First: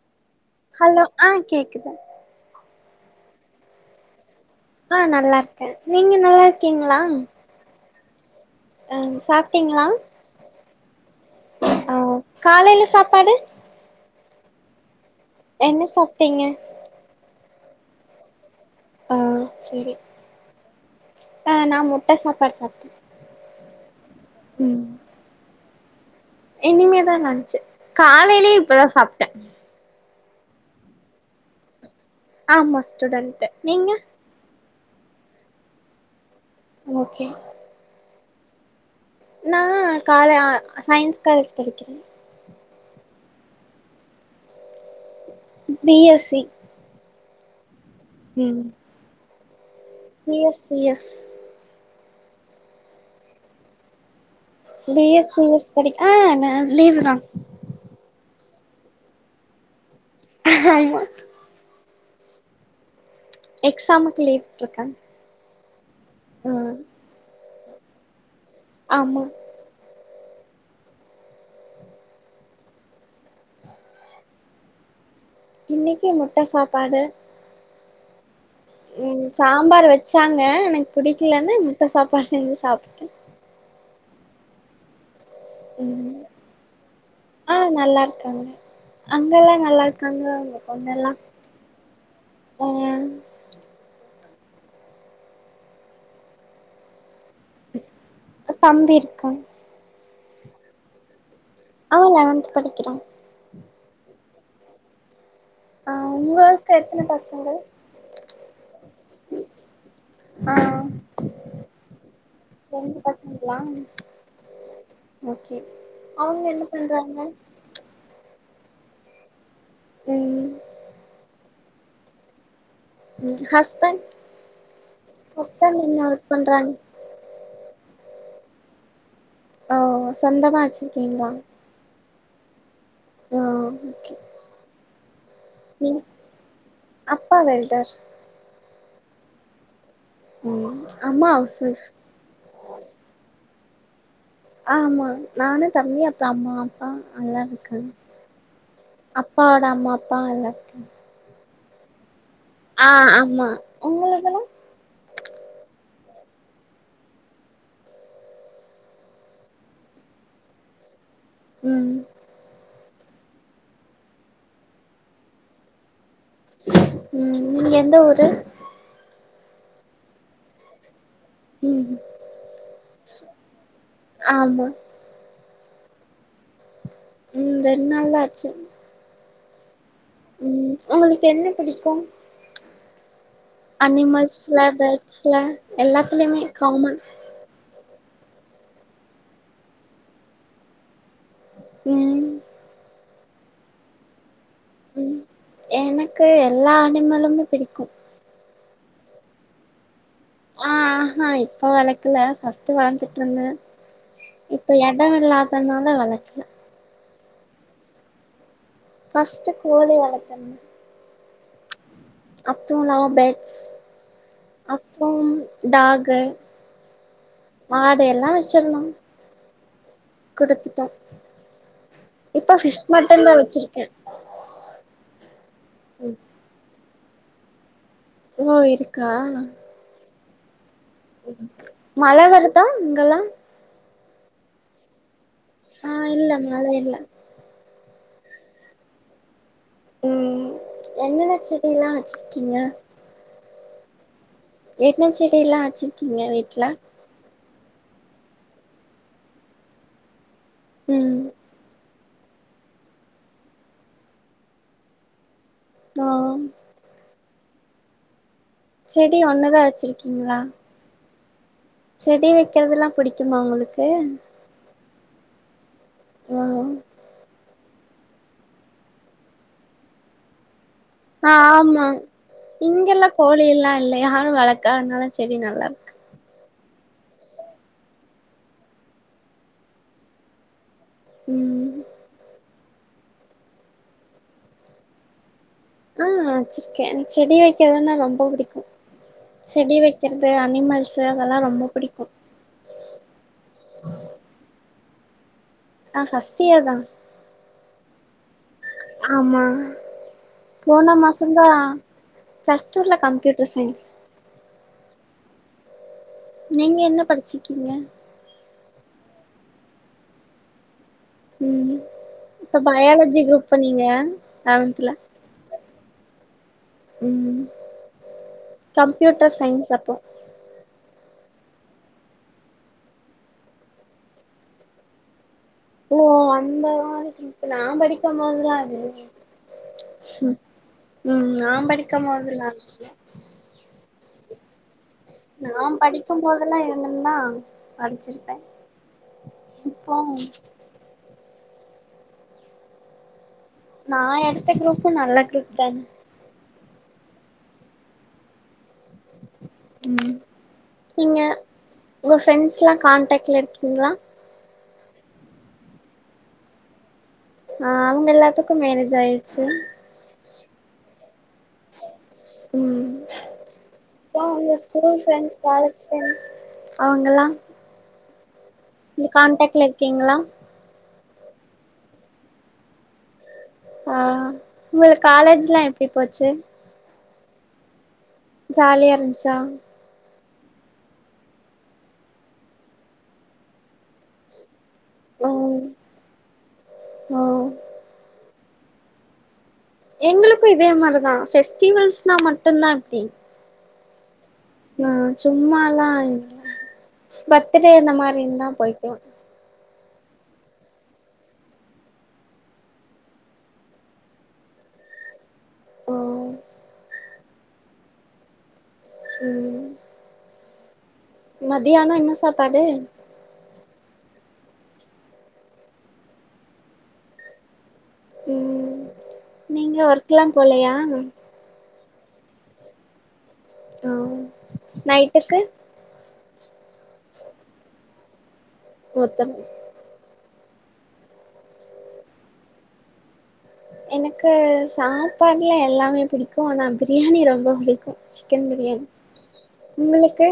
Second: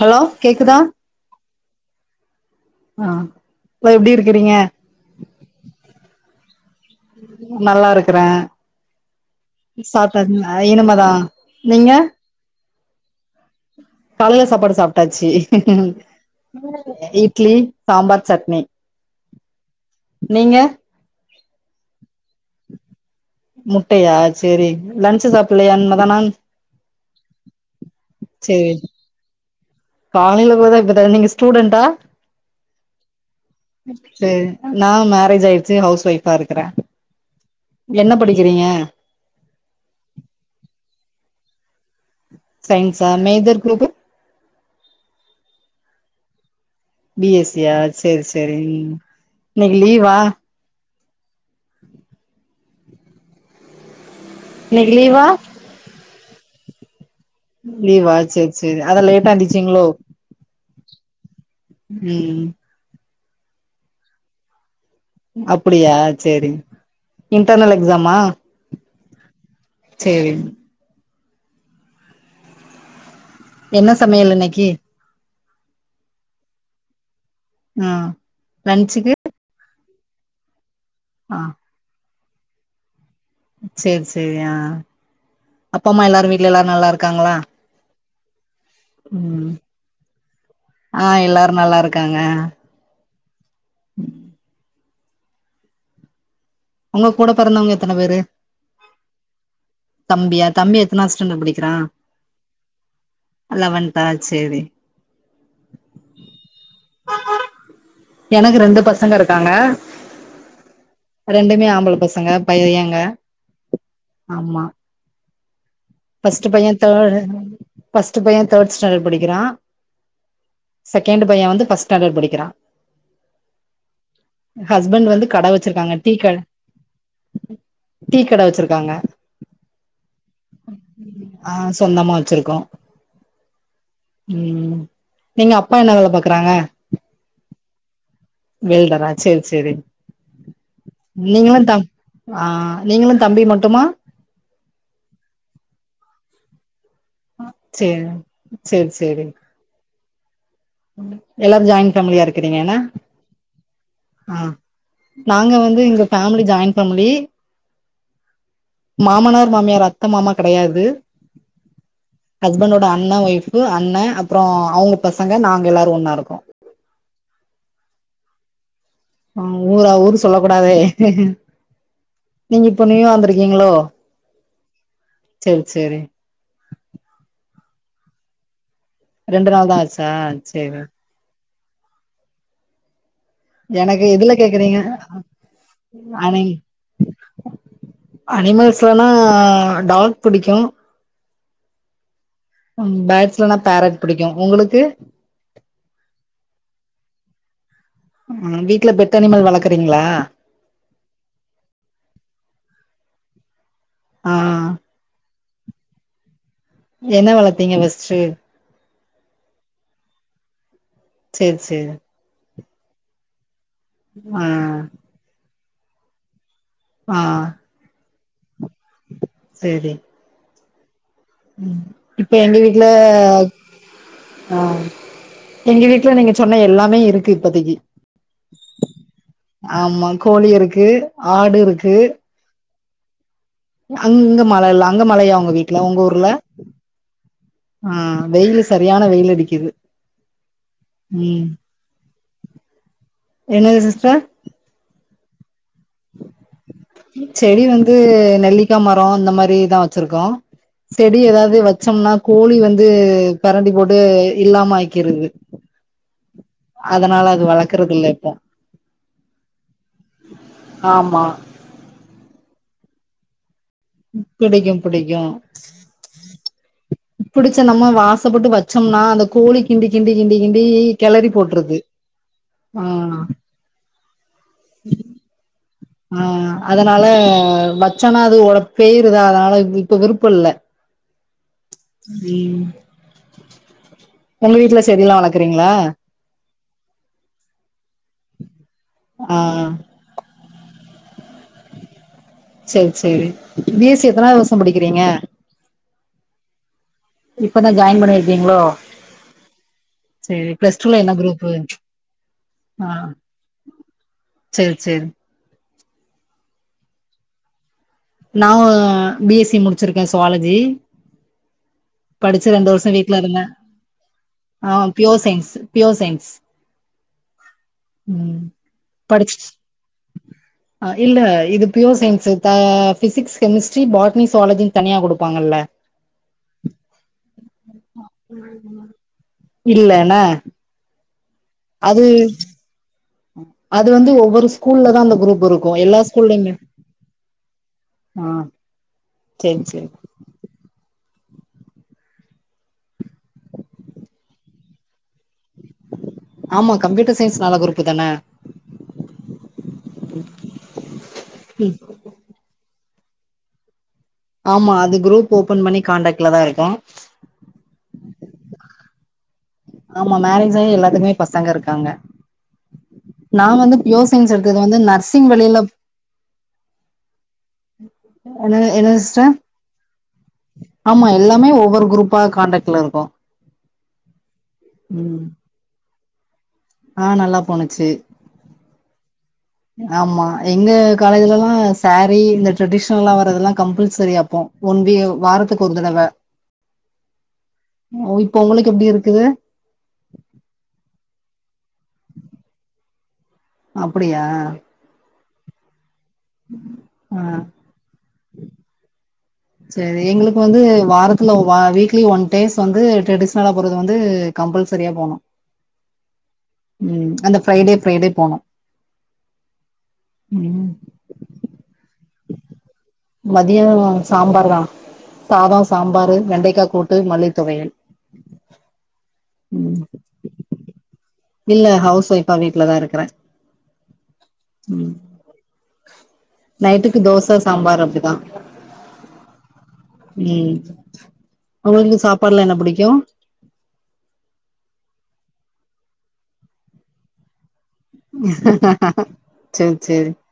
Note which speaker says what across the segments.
Speaker 1: hello கேக்குதா
Speaker 2: hello ஆ கேக்குது
Speaker 1: ஆ லோ எப்டி இருக்கிறீங்க
Speaker 2: ஆ நல்லா இருக்க நீங்க நல்லா இருக்கீங்களா
Speaker 1: நல்லா இருக்குற
Speaker 2: ஆ சாப்ட்டீங்களா
Speaker 1: சாப்ட இனிமதா நீங்க
Speaker 2: காலைல சாப்பாடு
Speaker 1: காலைல சாப்பாடு சாப்ட்டாச்சு
Speaker 2: என்ன சாப்ட்டீங்க
Speaker 1: இட்லி சாம்பார் சட்னி
Speaker 2: ஆ சேரி
Speaker 1: நீங்க
Speaker 2: ஆ நா முட்ட சாப்பாடு சாப்ட்ட
Speaker 1: முட்டையா சரி லன்சு சாப்பில்லையா இன்மதானா
Speaker 2: இனிமே தா லன்ச் காலைலே
Speaker 1: சேரி
Speaker 2: இப்பதா சாப்ட்ட
Speaker 1: காலைல போதா இப்ப டைமிங்கு ஸ்டூடெண்டா
Speaker 2: ஆமா ஸ்டூடெண்டு நீங்க
Speaker 1: சரி நா மேரேஜ் ஆய்ருச்சு ஹவுஸ் ஒய்ஃபா இருக்கற
Speaker 2: ஓகே
Speaker 1: என்ன படிக்கிறீங்க
Speaker 2: நா கால சயின்ஸ் காலேஜ் படிக்கிற
Speaker 1: சயின்ஸா major group
Speaker 2: B S C
Speaker 1: B S C யா சேரி சேரி
Speaker 2: ம்
Speaker 1: இன்னக்கி லீவா
Speaker 2: பி எஸ் எஸ்
Speaker 1: இன்னைக்கு
Speaker 2: பி
Speaker 1: லீவா
Speaker 2: எஸ் சி எஸ் படிக் அ மேம் லீவுதா
Speaker 1: லீவா சேர் சேர் அதா லேட்டா எந்திச்சிங்களோ
Speaker 2: ஆமா
Speaker 1: ம்
Speaker 2: எக்ஸாமுக்கு லீவ் விட்ருக்காங்
Speaker 1: அப்டியா சேரிங் இன்டர்னல் எக்ஸாமா
Speaker 2: ஆமா
Speaker 1: சேரிங் என்ன சமையல் இன்னக்கி
Speaker 2: இன்னக்கி முட்ட சாப்பாடு
Speaker 1: அ லன்ச்சுக்கு
Speaker 2: ம் சாம்பார் வச்சாங்க எனக்
Speaker 1: ஆ
Speaker 2: புடிக்கலனு முட்ட சாப்பாடு செஞ்சு சாப்புட்டே
Speaker 1: சேர் சேரி அ அப்பா அம்மா
Speaker 2: ம்
Speaker 1: எல்லாரு வீட்ல எல்லாரு நல்லாருக்காங்ளா
Speaker 2: ஆ நல்லா இருக்காங்க அங்கெல்லா
Speaker 1: ம்
Speaker 2: நல்லா இருக்காங்க உங்க
Speaker 1: அ எல்லாரு நல்லாருக்காங்க
Speaker 2: ஒய்க
Speaker 1: ஒங்க கூட பெறந்தவங்க எத்தன பேரு
Speaker 2: தம்பி இருக்கா
Speaker 1: தம்பியா தம்பி எத்தனாவது ஸ்டாண்டர்ட் படி
Speaker 2: அவெ லவன்த் படிக்கிறா
Speaker 1: லவன்த்தா சேரி
Speaker 2: அ ஒங்களுக்கு எத்தன பசங்க
Speaker 1: எனக்கு ரெண்டு பசங்க இருக்காங்க
Speaker 2: அ
Speaker 1: ரெண்டுமே ஆம்பள பசங்க பையங்க
Speaker 2: பசங்களா
Speaker 1: ஆமா
Speaker 2: ஓகே அவங்க
Speaker 1: ஃபஸ்ட்டு
Speaker 2: என்ன
Speaker 1: பையே தேர்டு
Speaker 2: பண்றாங்க
Speaker 1: ஃபஸ்ட்டு பையே தேர்ட் ஸ்டாண்டர்ட் படிக்கிறா
Speaker 2: ம்
Speaker 1: செகேண்ட்டு பையே வந்து ஃபர்ஸ்ட் ஸ்டாண்டர்ட் படிக்கிறா
Speaker 2: ம் ஹஸ்பண்ட்
Speaker 1: ஹஸ்பண்ட் வந்து கட
Speaker 2: ஹஸ்பண்ட்
Speaker 1: வச்சுருக்காங்க
Speaker 2: என்ன
Speaker 1: டீ
Speaker 2: ஒர்க்
Speaker 1: கட
Speaker 2: பண்றாங்க
Speaker 1: டீ கட வச்சுருக்காங்க
Speaker 2: ஓ சொந்தமா வச்சிருக்கீங்களா
Speaker 1: ஆ சொந்தமா வச்சுருக்கோ
Speaker 2: ஆ ஓகே
Speaker 1: ம் நீங்க அப்பா
Speaker 2: நீ
Speaker 1: என்ன வேல பாக்குறாங்க
Speaker 2: அப்பா வெல்டர்
Speaker 1: வெல்டரா சேரி சேரி
Speaker 2: ம் அம்மா அவுஸ்
Speaker 1: நீங்களு தம்
Speaker 2: ஒய்ஃப்
Speaker 1: ஆ நீங்களு தம்பியு மட்டுமா
Speaker 2: ஆமா நானு தம்பி அப்றோ அம்மா அ அல்லாருக்காங்க
Speaker 1: சேரி சேரி சேரி
Speaker 2: அப்பாவோட அம்மா அப்பா அல்லாருக்காங்க
Speaker 1: எல்லாரு ஜாயின்ட் ஃபேமிலியா இருக்
Speaker 2: அ ஆமா
Speaker 1: ஆ
Speaker 2: ஒங்களுக்கெலா
Speaker 1: நாங்க வந்து இங்க ஃபேமிலி ஜாய்ன் ஃபேமிலி மாமனார் மாமியார் அத்த மாமா கெடையாது
Speaker 2: ம்
Speaker 1: ஹஸ்பண்டோட அண்ண ஒய்ஃபு அண்ணே அப்பறோ அவுங்க பசங்க நாங்க எல்லாரு ஒன்னா இருக்கோ
Speaker 2: ம் நீங்க எந்த ஊரு
Speaker 1: ம் ஊரா ஊரு சொல்லக் கூடாதே
Speaker 2: ம்
Speaker 1: நீங்க இப்ப நியூவா வந்துருக்கீங்களோ
Speaker 2: ஆமா
Speaker 1: செர் சேரி
Speaker 2: ம் ரெண்ட் நாள் தா ஆச்சு
Speaker 1: ரெண்டு நாள் தா ஆச்
Speaker 2: ம் ஒங்களுக்கு என்ன புடிக்கு
Speaker 1: எனக்கு எதுல
Speaker 2: அனிமல்ஸ்ல
Speaker 1: கேக்குறீங்க
Speaker 2: பேர்ட்ஸ்ல எல்லாத்துலயுமே
Speaker 1: ஆனே
Speaker 2: காமன்
Speaker 1: அனிமல்ஸ்லனா டாக் புடிக்கு
Speaker 2: உம்
Speaker 1: ம் பேட்ஸ்லனா பேரட் புடிக்கு உங்களுக்கு
Speaker 2: எனக்கு எல்லா அனிமலுமே புடிக்கு
Speaker 1: உம் வீட்ல பெட்டனிமல் வளக்குறீங்களா
Speaker 2: ஆஹ்ஹா இப்ப வளக்கல ஃப்ஸ்ட் வளத்துட்டு இருந்தே
Speaker 1: ஆ
Speaker 2: இப்ப எடோ இல்லாத் தன்னால வளக்கல
Speaker 1: என்ன வளத்தீங்க ஃபஸ்ட்டு
Speaker 2: ஃபர்ஸ்ட்டு கோழி வளத்தன்
Speaker 1: சேர் சேர்
Speaker 2: அப்புறோ லவ்பேட்ஸ்
Speaker 1: ஆ
Speaker 2: அப்புறோம் டாகு
Speaker 1: ஆ
Speaker 2: மாடு எல்லாம் வச்சிருந்தோம்
Speaker 1: செரி
Speaker 2: குடுத்துட்டோம்
Speaker 1: ம் இப்ப எங்க வீட்டுல
Speaker 2: மட்டுந்தா வச்சிருக்கே
Speaker 1: ஆ எங்க வீட்டுல நீங்க சொன்ன எல்லாமே இருக்கு இப்பதிக்கி
Speaker 2: ஓ இருக்கா
Speaker 1: ஆமா கோழி இருக்கு ஆடு இருக்கு
Speaker 2: மழ வருதா அங்கல்லா
Speaker 1: அங்க மழயில்ல அங்க மழையா உங்க வீட்டுல
Speaker 2: ஆ
Speaker 1: உங்க ஊர்ல
Speaker 2: இல்ல மழ இல்ல
Speaker 1: ஆ வெயிலு சரியான வெயிலடிக்குது
Speaker 2: உம் என்னென்ன செடி எல்லா வச்சிருக்கீங்க
Speaker 1: என்னது சிஸ்டர்
Speaker 2: என்ன செடி ல்லாம் வச்சிருக்கீங்க வீட்ல
Speaker 1: செடி வந்து நெல்லிக்கா மரோ இந்த மாதிரிதா வச்சிருக்கோ செடி
Speaker 2: ம்
Speaker 1: ஏதாவ்து வச் ச்சோம்னா கோழி வந்து பரண்டி போட்டு இல்லாம ஆக்கிற்து
Speaker 2: ஓ
Speaker 1: அதனால அது வளக்குறதுல்ல
Speaker 2: செடி ஒண்ணுதா வச்சிருக்கீங்களா
Speaker 1: ஆமா
Speaker 2: செடி வெக்கிறதெல்லாம் புடிக்குமா உங்களுக்கு
Speaker 1: புடிக்கு புடிக்கும்
Speaker 2: ஆ
Speaker 1: புடிச்ச நம்ம வாசப்பட்டு வச்சோம்னா அந்த கோழி கிண்டி கிண்டி கிண்டி கிண்டி கெளறி போட்டுருது
Speaker 2: ஆமா
Speaker 1: ஆ
Speaker 2: இங்கெல்லா கோழி எல்லாம் இல்ல யாரும் வளக்கானால செடி நல்லா இருக்கு
Speaker 1: ஆ அதனால வச்சோன்னா அது உட பேயருதா அதனால இப்ப விருப்போ இல்ல
Speaker 2: ம்
Speaker 1: ம் ஒங்க வீட்டுல செடியெல்லா வளக்குறீங்களா
Speaker 2: ஆ வெச்சிருக்கேன் செடி வெக்கிறதுன்னா ரொம்ப புடிக்கும்
Speaker 1: ஆ
Speaker 2: செடி வெக் கிறது அனிமல்ஸ்ஸு அதெல்லாம் ரொம்ப புடிக்கு
Speaker 1: செர் செரி பி எஸ் சி எத்தனாது வர்ஷ்சம் படிக்கிறீங்க
Speaker 2: நா ஃபஸ்ட் இயர் தான்
Speaker 1: இப்பதா ஜாயின் பண்ணிருக்கீங்களோ
Speaker 2: ஆமா
Speaker 1: சேரி பிளஸ்
Speaker 2: போன
Speaker 1: டூல என்ன
Speaker 2: மாசோந்தா
Speaker 1: குரூப்பு
Speaker 2: ஃபஸ்ட் இயர்ல கம்ப்யூட்டர் சயின்ஸ்
Speaker 1: சேர் சேரி
Speaker 2: நீங்க என்ன படிச்சிற்கீங்க
Speaker 1: நா பி எஸ் சி முடிச்சிருக்கே சுவாலஜி
Speaker 2: ம்
Speaker 1: படிச்சு
Speaker 2: இப்ப
Speaker 1: ரெண்டு வருஷோ
Speaker 2: பயாலஜி
Speaker 1: வீட்ல இருந்தே
Speaker 2: குரூப்பு நீங்க
Speaker 1: ஆ
Speaker 2: லெவன்த்ல
Speaker 1: பியோர் சயின்ஸ் பியோர் சயின்ஸ்
Speaker 2: ம்
Speaker 1: ம் படிச்
Speaker 2: கம்ப்யூட்டர் சயின்ஸ் அப்போ
Speaker 1: அ இல்ல இது ப்யூர் சையின்ஸு த ஃபிசிக்ஸ் கெமிஸ்ட்ரி பாட்னி சுவாலஜின் தனியா குடுப்பாங்கல்ல
Speaker 2: ஓ அந்த மாரி இப்ப நா படிக்கம்போதுலா அதுல்லயே
Speaker 1: இல்லன
Speaker 2: ம் ஆம்
Speaker 1: அது அது வந்து ஒவ்வொரு ஸ்கூல்லதா அந்த குரூப்
Speaker 2: நா
Speaker 1: இருக்கு எல்லா ஸ்கூல்லயுமே
Speaker 2: படிக்கும்போதெல்லா இருந்துந்தா
Speaker 1: ஆ
Speaker 2: படிச்சிருப்பே
Speaker 1: சேரி சேரி
Speaker 2: சிப்போம் நா எடுத்த குரூப்பு நல்ல குரூப் தான
Speaker 1: ஆமா கம்ப்யூட்டர் சயின்ஸ் நல்ல குரூப்பு தான
Speaker 2: ம் நீங்க உங்க ஃப்ரெண்ஸ்லா கான்டாக்ல இருக்கீங்ளா
Speaker 1: ஆமா அது குரூப் ஓபன் பண்ணி காண்டாக்ட்லதா இருக்கோ
Speaker 2: அ அவுங்க எல்லாத்துக்கு மேரேஜ் ஆயிர்ச்சி
Speaker 1: ஆமா மேரேஜாயி எல்லாத்துக்குமே பசங்க இருக்காங்க
Speaker 2: ம்
Speaker 1: நா வந்து பியூர்
Speaker 2: ப்றோ
Speaker 1: சயின்ஸ்
Speaker 2: உங்க
Speaker 1: எடுத்தது வந்து
Speaker 2: ஸ்கூல்
Speaker 1: நர்சிங்
Speaker 2: ஃப்ரெண்ஸ்
Speaker 1: வழில
Speaker 2: காலேஜ் ஃப்ரெண்ட்ஸ் அவுங்கல்லா
Speaker 1: என்னங்க என்னங்க சிஸ்டர்
Speaker 2: இருக்கீங்களா
Speaker 1: ஆமா எல்லாமே ஒவ்வொரு குரூப்பா காண்டக்ட்ல இருக்கோ
Speaker 2: அ உங்குளுக் காலேஜ்லா எப்டி போச்சு
Speaker 1: அ நல்லா போணுச்சு
Speaker 2: ஜாலியா இருந்ச்சா
Speaker 1: ஆமா எங்க காலேஜ்லல்லா சேரீ இந்த ட்ரெடிஷ்னல்லா வரதெல்லா கம்பல்சரி அப்போ ஒன் வி
Speaker 2: ம்
Speaker 1: வாரத்துக்கு ஒரு தடவ
Speaker 2: ம்
Speaker 1: இப்போ உங்குளுக்கு எப்டி இருக்குது
Speaker 2: எங்களுக்கு இதே மாரிதா ஃபெஸ்டிவல்ஸ்னா மட்டுந்தா இப்டி
Speaker 1: அப்படியா
Speaker 2: அ சும்மால்லா இல்ல
Speaker 1: ஆ
Speaker 2: பர்த்துடே இந்த மாரிந்தா போய்க்குவோ
Speaker 1: சேரி எங்குளுக்கு வந்து வாரத்துல வ வீக்லி ஒன் டேஸ் வந்து ட்ரெடிஷ்னலா போறது வந்து கம்பல்சரியா போனு
Speaker 2: ஓ
Speaker 1: ம் அந்த ஃப்ரைடே ஃப்ரைடே போனு
Speaker 2: ம்
Speaker 1: ம்
Speaker 2: மத்தியானோ என்ன சாப்பாடு
Speaker 1: மதியோ சாம்பார்தா சாதோ சாம்பாரு வெண்டைக்கா கூட்டு மல்லித்தொவையல்
Speaker 2: ம் நீங்க ஒர்க்லா போலயா
Speaker 1: இல்ல ஹவுஸ் ஒய்ஃபா வீட்லதா இருக்கற
Speaker 2: அ நைட்டுக்கு
Speaker 1: நைட்டுக்கு தோச சாம்பார் அப்டிதா
Speaker 2: ஒர்த்தங்கள்
Speaker 1: ம் உங்குளுக்கு சாப்பாட்லா என்ன புடிக்கு
Speaker 2: எனக்கு சாப்பாட்ல எல்லாமே பிடிக்கு ஆனா பிரியாணி ரொம்ப பிடிக்
Speaker 1: சேரி சேரி
Speaker 2: உங்களுக்கு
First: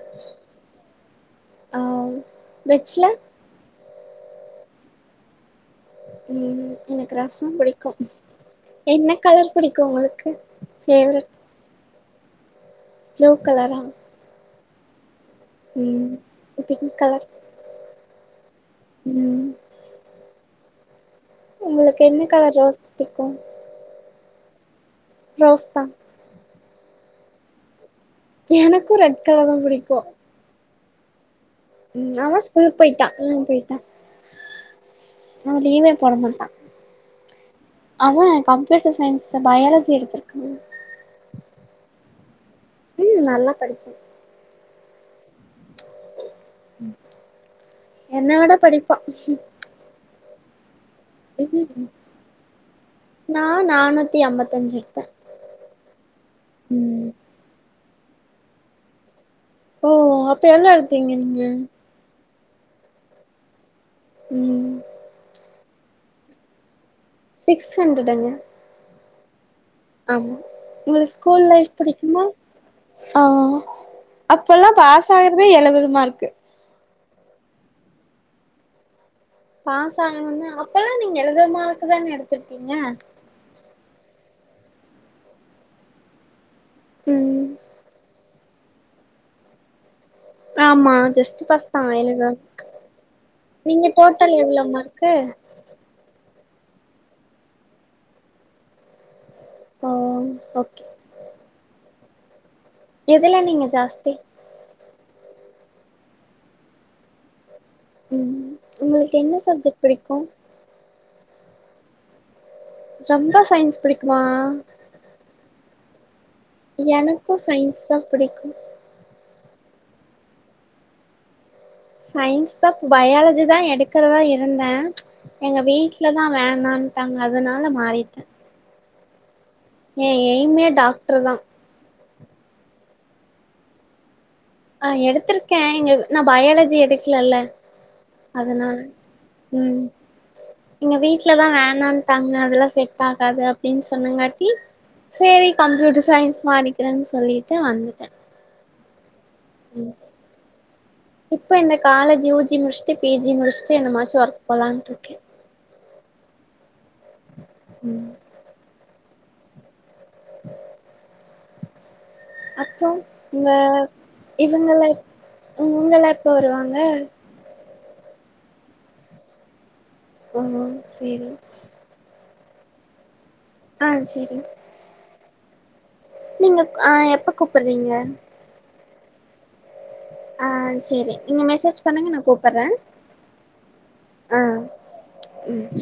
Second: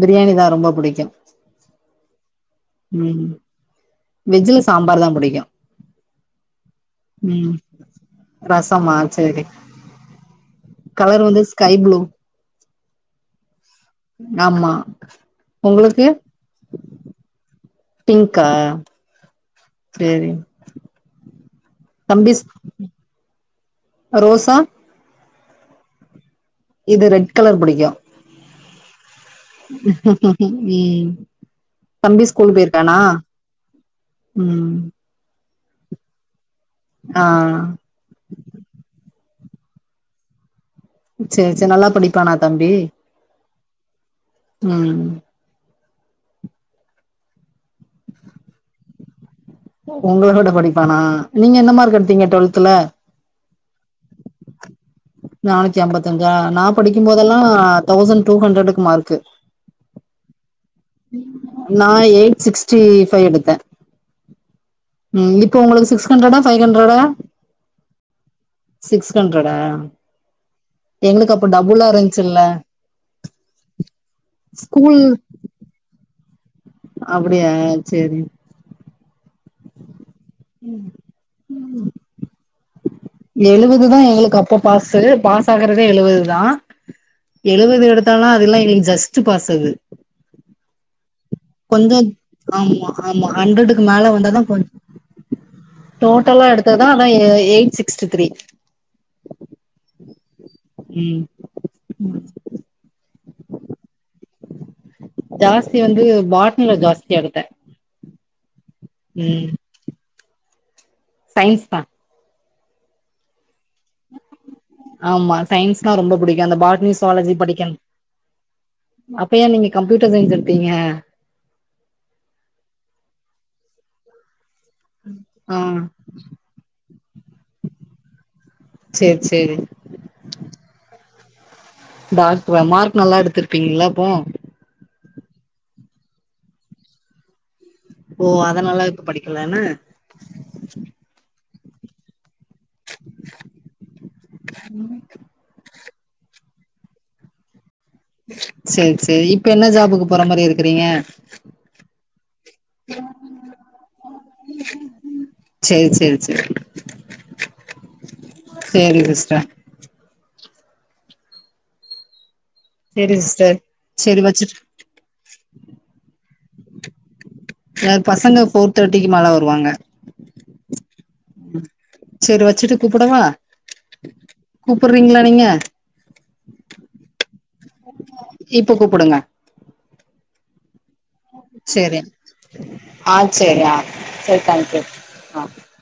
Speaker 1: பிரியாணிதா ரொம்போ புடிக்கு
Speaker 2: ஆ வெஜ்ஜுல
Speaker 1: வெஜ்ல சாம்பார்தா புடிக்கு
Speaker 2: உம் எனக்கு
Speaker 1: ம்
Speaker 2: ரசம் புடிக்கு
Speaker 1: ரசமா
Speaker 2: என்ன
Speaker 1: சேரி
Speaker 2: கலர் புடிக்கு உங்களுக்கு
Speaker 1: கலர்
Speaker 2: ஃபேவரட்
Speaker 1: வந்து ஸ்கை ப்ளூ
Speaker 2: ப்ளூ கலரா
Speaker 1: ஆமா
Speaker 2: உம்
Speaker 1: உங்களுக்கு
Speaker 2: பிங்க் கலர்
Speaker 1: பிங்க்கா
Speaker 2: உம்
Speaker 1: சேரி
Speaker 2: உங்களுக்கு என்ன
Speaker 1: தம்பி
Speaker 2: கலர் ரோஸ் பிடிக்கு
Speaker 1: ரோசா
Speaker 2: ரோஸ்தா
Speaker 1: இது ரெட் கலர் புடிக்கு
Speaker 2: எனக்கு ரெட் கலர் தா புடிக்கு
Speaker 1: உ உம்
Speaker 2: ம்
Speaker 1: தம்பி
Speaker 2: அவ
Speaker 1: ஸ்கூல் போயிருக்கானா
Speaker 2: போயிட்டா ம் போயிட்டா
Speaker 1: உம்
Speaker 2: அவ லீவே போட மாட்டா
Speaker 1: ஆ
Speaker 2: அவ கம்ப்யூட்டர் சயின்ஸில்ல பயாலஜி எடுத்துருக்கா
Speaker 1: சரி சரி நல்லா படிப்பானா தம்பி
Speaker 2: ம் நல்லா படிப்பா
Speaker 1: உம்
Speaker 2: என்ன விட படிப்பா
Speaker 1: உங்களவிட படிப்பானா நீங்க என்ன மார்க் எடுத்தீங்க டுவெல்த்துல
Speaker 2: நா நானூத்தி ஐம்பத்தி அஞ்சு எடுத்தே
Speaker 1: நானூத்தி அம்பத்தி அஞ்சா நா படிக்கும்
Speaker 2: ம்
Speaker 1: போதெல்லா தௌசண்ட் டூ ஹண்ட்ரடுக்கு மார்க்கு
Speaker 2: ஓ அப்ப எவ்வுளோ எடுத்தீங்க நீங்க
Speaker 1: நா எயிட் சிக்ஸ்டி ஃபைவ் எடுத்தே
Speaker 2: ம்
Speaker 1: ம் இப்போ உங்களுக்கு சிக்ஸ் ஹண்ட்ரடா வைவ் ஹண்ட்ரடா
Speaker 2: சிக்ஸ் ஹண்ட்ரடுங்க
Speaker 1: சிக்ஸ் ஹண்ட்ரடா
Speaker 2: ஆமா உங்களுக்கு
Speaker 1: எங்களுக்கு
Speaker 2: ஸ்கூல்
Speaker 1: அப்ப
Speaker 2: லைஃப்
Speaker 1: டபுளா
Speaker 2: பிடிக்குமா
Speaker 1: இருந்துச்சுல்ல
Speaker 2: ஆ அப்பல்லா
Speaker 1: ஸ்கூல்
Speaker 2: பாஸ் ஆகுறதே எழுபது மார்க்கு
Speaker 1: அப்படியா செரி
Speaker 2: பாசாகானும்னா அப்பல்லா நீங்க எழுபது மார்க்கு தானே எடுத்திருப்பீங்க
Speaker 1: எழுபது தா எங்களுக்கு அப்போ பாஸ்சு பாஸ் ஆகுறதே எழுவது தா
Speaker 2: உம்
Speaker 1: எழுபது எடுத்தாலா அதெல்லா எங்களுக்கு ஜஸ்ட் பாஸ்சு அது
Speaker 2: ஆமா ஜஸ்
Speaker 1: கொஞ்சு ஆமா ஆமா ஹண்ட்ரட்டுக்கு
Speaker 2: நீங்க
Speaker 1: மேல
Speaker 2: டோட்டல்
Speaker 1: வந்தாதா
Speaker 2: எவ்ளோ
Speaker 1: கொஞ்சு
Speaker 2: மார்க்கு
Speaker 1: டோட்டலா எடுத்தாதா அதா எயிட் சிக்ஸ்டி த்ரீ
Speaker 2: ஓ ஓகே
Speaker 1: உம்
Speaker 2: எதுல நீங்க ஜாஸ்தி
Speaker 1: ஜாஸ்தி வந்து பாட்னில ஜாஸ்தியா எடுத்தேன்
Speaker 2: ம் உங்களுக்கு என்ன சப்ஜெக்ட் பிடிக்கும்
Speaker 1: சயின்ஸ் தான்
Speaker 2: ரொம்ப சயின்ஸ் பிடிக்குமா
Speaker 1: ஆமா சயின்ஸ்னா ரொம்ப பிடிக்கும் அந்த பாட்னி
Speaker 2: எனக்கு
Speaker 1: சுவாலஜி படிக்கன்
Speaker 2: சயின்ஸ் தா பிடிக்கு
Speaker 1: அப்ப யென் நீங்க கம்ப்யூட்டர் சயின்ஸ் எடுத்தீங்க
Speaker 2: சயின்ஸ் தான் பயாலஜி தான் எடுக்கிறதா இருந்தன் எங்க
Speaker 1: ஆ
Speaker 2: வீட்டு வீட்ல தான் வேணான்டாங்க அதனால மாறிட்டே
Speaker 1: செர் செரி
Speaker 2: ஏன் எய்மே டாக்டர் தான்
Speaker 1: டாக்டரா மார்க் நல்லா எடுத்திருப்பீங்கள அப்போ
Speaker 2: அ எடுத்திருக்கேன் எங்க நான் பயாலஜி எடுக்கலல்ல
Speaker 1: ஓ
Speaker 2: அதனால
Speaker 1: இப்ப படிக்கலன்னு
Speaker 2: ம் எங்க வீட்லதான் வேணான்ட்டாங்க அதெல்லாம் செட் ஆகாது அப்டின்னு சொன்னங்காட்டி செரி கம்ப்யூட்டர் சயின்ஸ் மாறிக்கிறேன்னு சொல்லிட்டு வந்துட்டேன்
Speaker 1: செரி செரி இப்ப என்ன ஜாபுக்கு போற மாரி இருக்குறீங்க
Speaker 2: இப்ப இந்த காலேஜ் யூஜி முடிச்சுட்டு பிஜி முடிச்சுட்டு இந்த மாசோ ஒர்க்கு போலான்ட்டு இருக்கே
Speaker 1: செரி செரி செ
Speaker 2: ம்
Speaker 1: செரி சிஸ்டர்
Speaker 2: அப்போ
Speaker 1: சேரி
Speaker 2: உங்க
Speaker 1: சிஸ்டர் சேரி வச்சுட்டு
Speaker 2: இவங்களா எப் இவங்களா எப்ப வருவாங்க
Speaker 1: யென் பசங்க ஃபோர் தேர்ட்டிக்கு மேல வருவாங்க
Speaker 2: ஓ ஓ செரி
Speaker 1: செரி வச்சிட்டு கூப்படவா
Speaker 2: ஆ செரி
Speaker 1: கூப்பறீங்களா நீங்க
Speaker 2: நீங்க ஆ எப்ப கூப்பறீங்க
Speaker 1: இப்ப கூப்புடுங்க
Speaker 2: ஆ செரி நீங்க மெசேஜ்
Speaker 1: சேரி
Speaker 2: பண்ணுங்க நான் கூப்புறன்
Speaker 1: ஆ சரி ஆ சரி
Speaker 2: ஆ
Speaker 1: தேங்க்யூ ஆ
Speaker 2: ம்